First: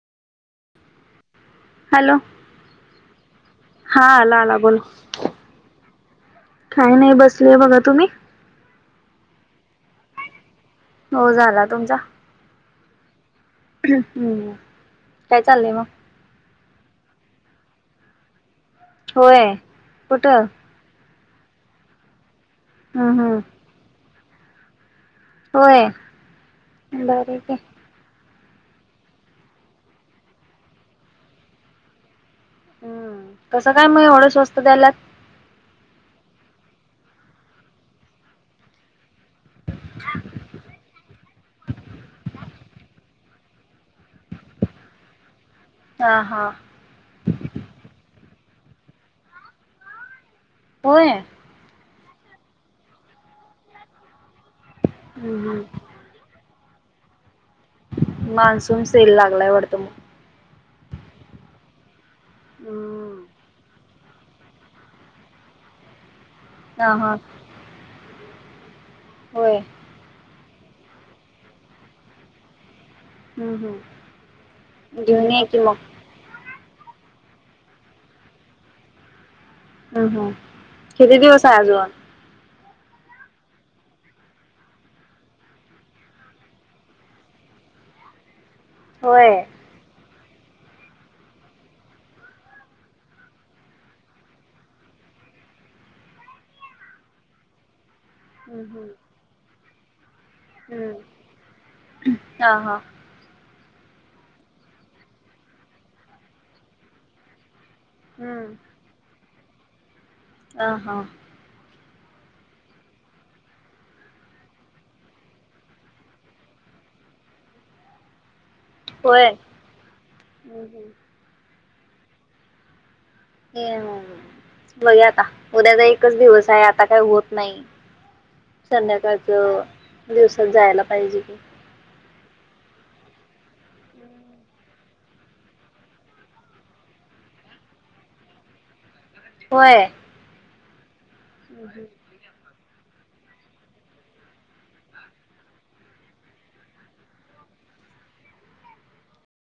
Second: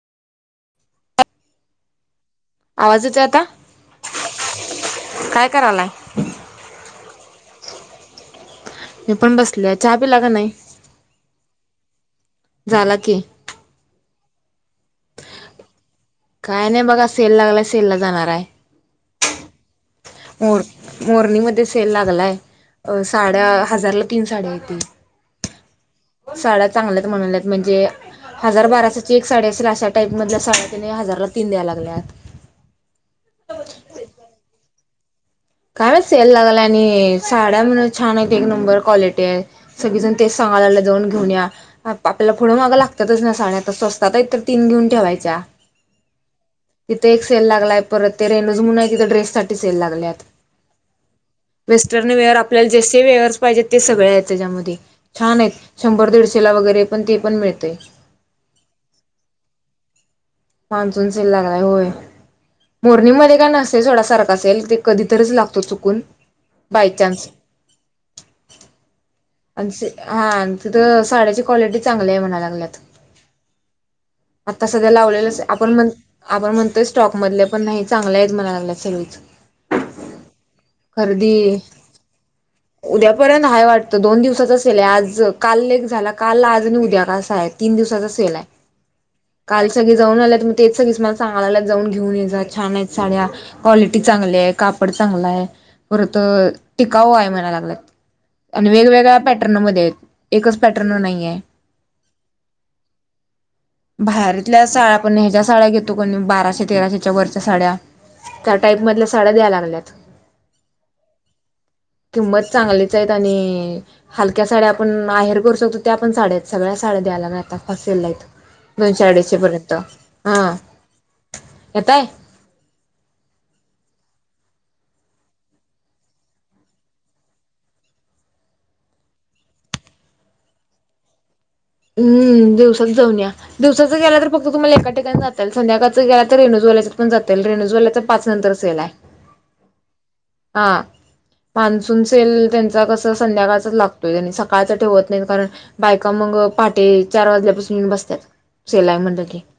Hello [unintelligible] आवाज येतोय आता, हा आला काय करालाय? काय नाही बसलीए बघा, तुम्ही? मी पण बसलीया, चहा पिला का नाही? हो झाला, तुमचा? झाला की हम्म काय चाललंय मग? काय नाही बघा? सेल लागलाय सेल ला जाणार हाय. होय, कुठं? मोरनी मध्ये सेल लागलाय, अ हम्म हम्म साड्या हजारला तीन साड्या हायेती. होय साड्या चांगल्या हायीत बर म्हणाल्यात आहे म्हणजे हजार बाराशेची एक साडी असेल, अशा टाईप मधल्या साड्या, त्यांनी हजारला तीन द्याय लागल्यात. हम्म कसं काय मग येवढ स्वस्त द्यायल्यात? काय माहित सेल लागलाय आणि साड्या म्हण छान आहेत, एक नंबर क्वाले टी हाय, सगळी जण तेच सांगायल्यात, जाऊन घेऊन या. आपल्याला पुढ माग लाग लागतातच ना साड्या जर स्वस्तात आहेत तर तीन घेऊन ठेवायच्या. हा हा तिथं एक सेल लागलाय. परत ते रेनज म्हणून आहे तिथं ड्रेस साठी सेल लागलेत. होय. वेस्टर्नवेयर आपल्या जसे वेहरच पाहिजेत ते सगळे आहेत. त्याच्यामध्ये छान हम्म आहेत. हम्म, शंभर दीडशे ला वगैरे पण ते पण मिळता मान्सून सेल लागलाय वाटतो मग. मान्सून सेल लागलाय होय. मोरनी हम्म, मध्ये का नसत य सोडा सारख सेल तो कधीतरीच लागतो चुकून हा हा बाय-चान्स. होय आणि हा तिथं साड्याची क्वालिटी चांगली आहे म्हणाय लागल्यात. हम् हम्. आता सध्या लावलेलंच यूनिक. आपण म्हण. आपण म्हणतोय स्टॉक मधले पण नाही चांगलं आहे म्हणाय लागलेत सगळी. अम् हम. किती दिवस आहे अजून. उद्यापर्यंत हाय वाटतं. दोन दिवसाचा सेल हाय आज काल ले एक झाला. काल आज आणि उद्यां आहे. तीन दिवसाचा सेल आहे. होय. काल सगळे जाऊन आल्यात तेच सगळे मला सांगायला लागल्यात जाऊन घेऊन ये. छान आहेत साड्या. क्वालिटी चांगल्या आहे कापड चांगला आहे. परत टिकाऊ आहे म्हणा लागल्यात. हम्म आणि हम्म, वेगवेगळ्या पॅटर्नमध्येध्ये. एकच हम्म, पॅटर्नवर नाही आहे. हा हा बाहरितल्याच. साड्या पण ह्याच्या साड्या घेतो कनी. बाराशे-तेराशेच्या वरच्या साड्या हम्म. त्या टाईप मधल्या साड्या. दयाय लागल्यात. अ हा. किंमत चांगलीच आहेत. आणि हलक्या साड्या आपण आहेर करू शकतो. त्या पण साड्या आहेत सगळ्या त्या साड्या द्यायला लागल्यात आता पाचशेला एक. होय दोनशे-अडीचशे पर्यंत हा हम्म हम्म. येताय. बघूया आता. उद्याचा एकच दिवस आहे आता काही होत नाही. संध्याकाळच दिवसात जायला पाहिजे की. हम्म. दिवसात जाऊन या. दिवसाचं गेला तर फक्त तुम्हाला एका ठिकाणी जाता येईल. संध्याकाळचं गेला तर रेणजवाल्याच्यात पण जाता येईल. पाच नंतर सेल हाय. होय. हा हम्म हम्म. मान्सून सेल त्यां कसं संध्याकाळचाच लागतोय. आणि सकाळचं ठेवत नाहीत कारण बायका मग पहाटे चार वाजल्यापासून ये बसतात. सेल हाय म्हणल की.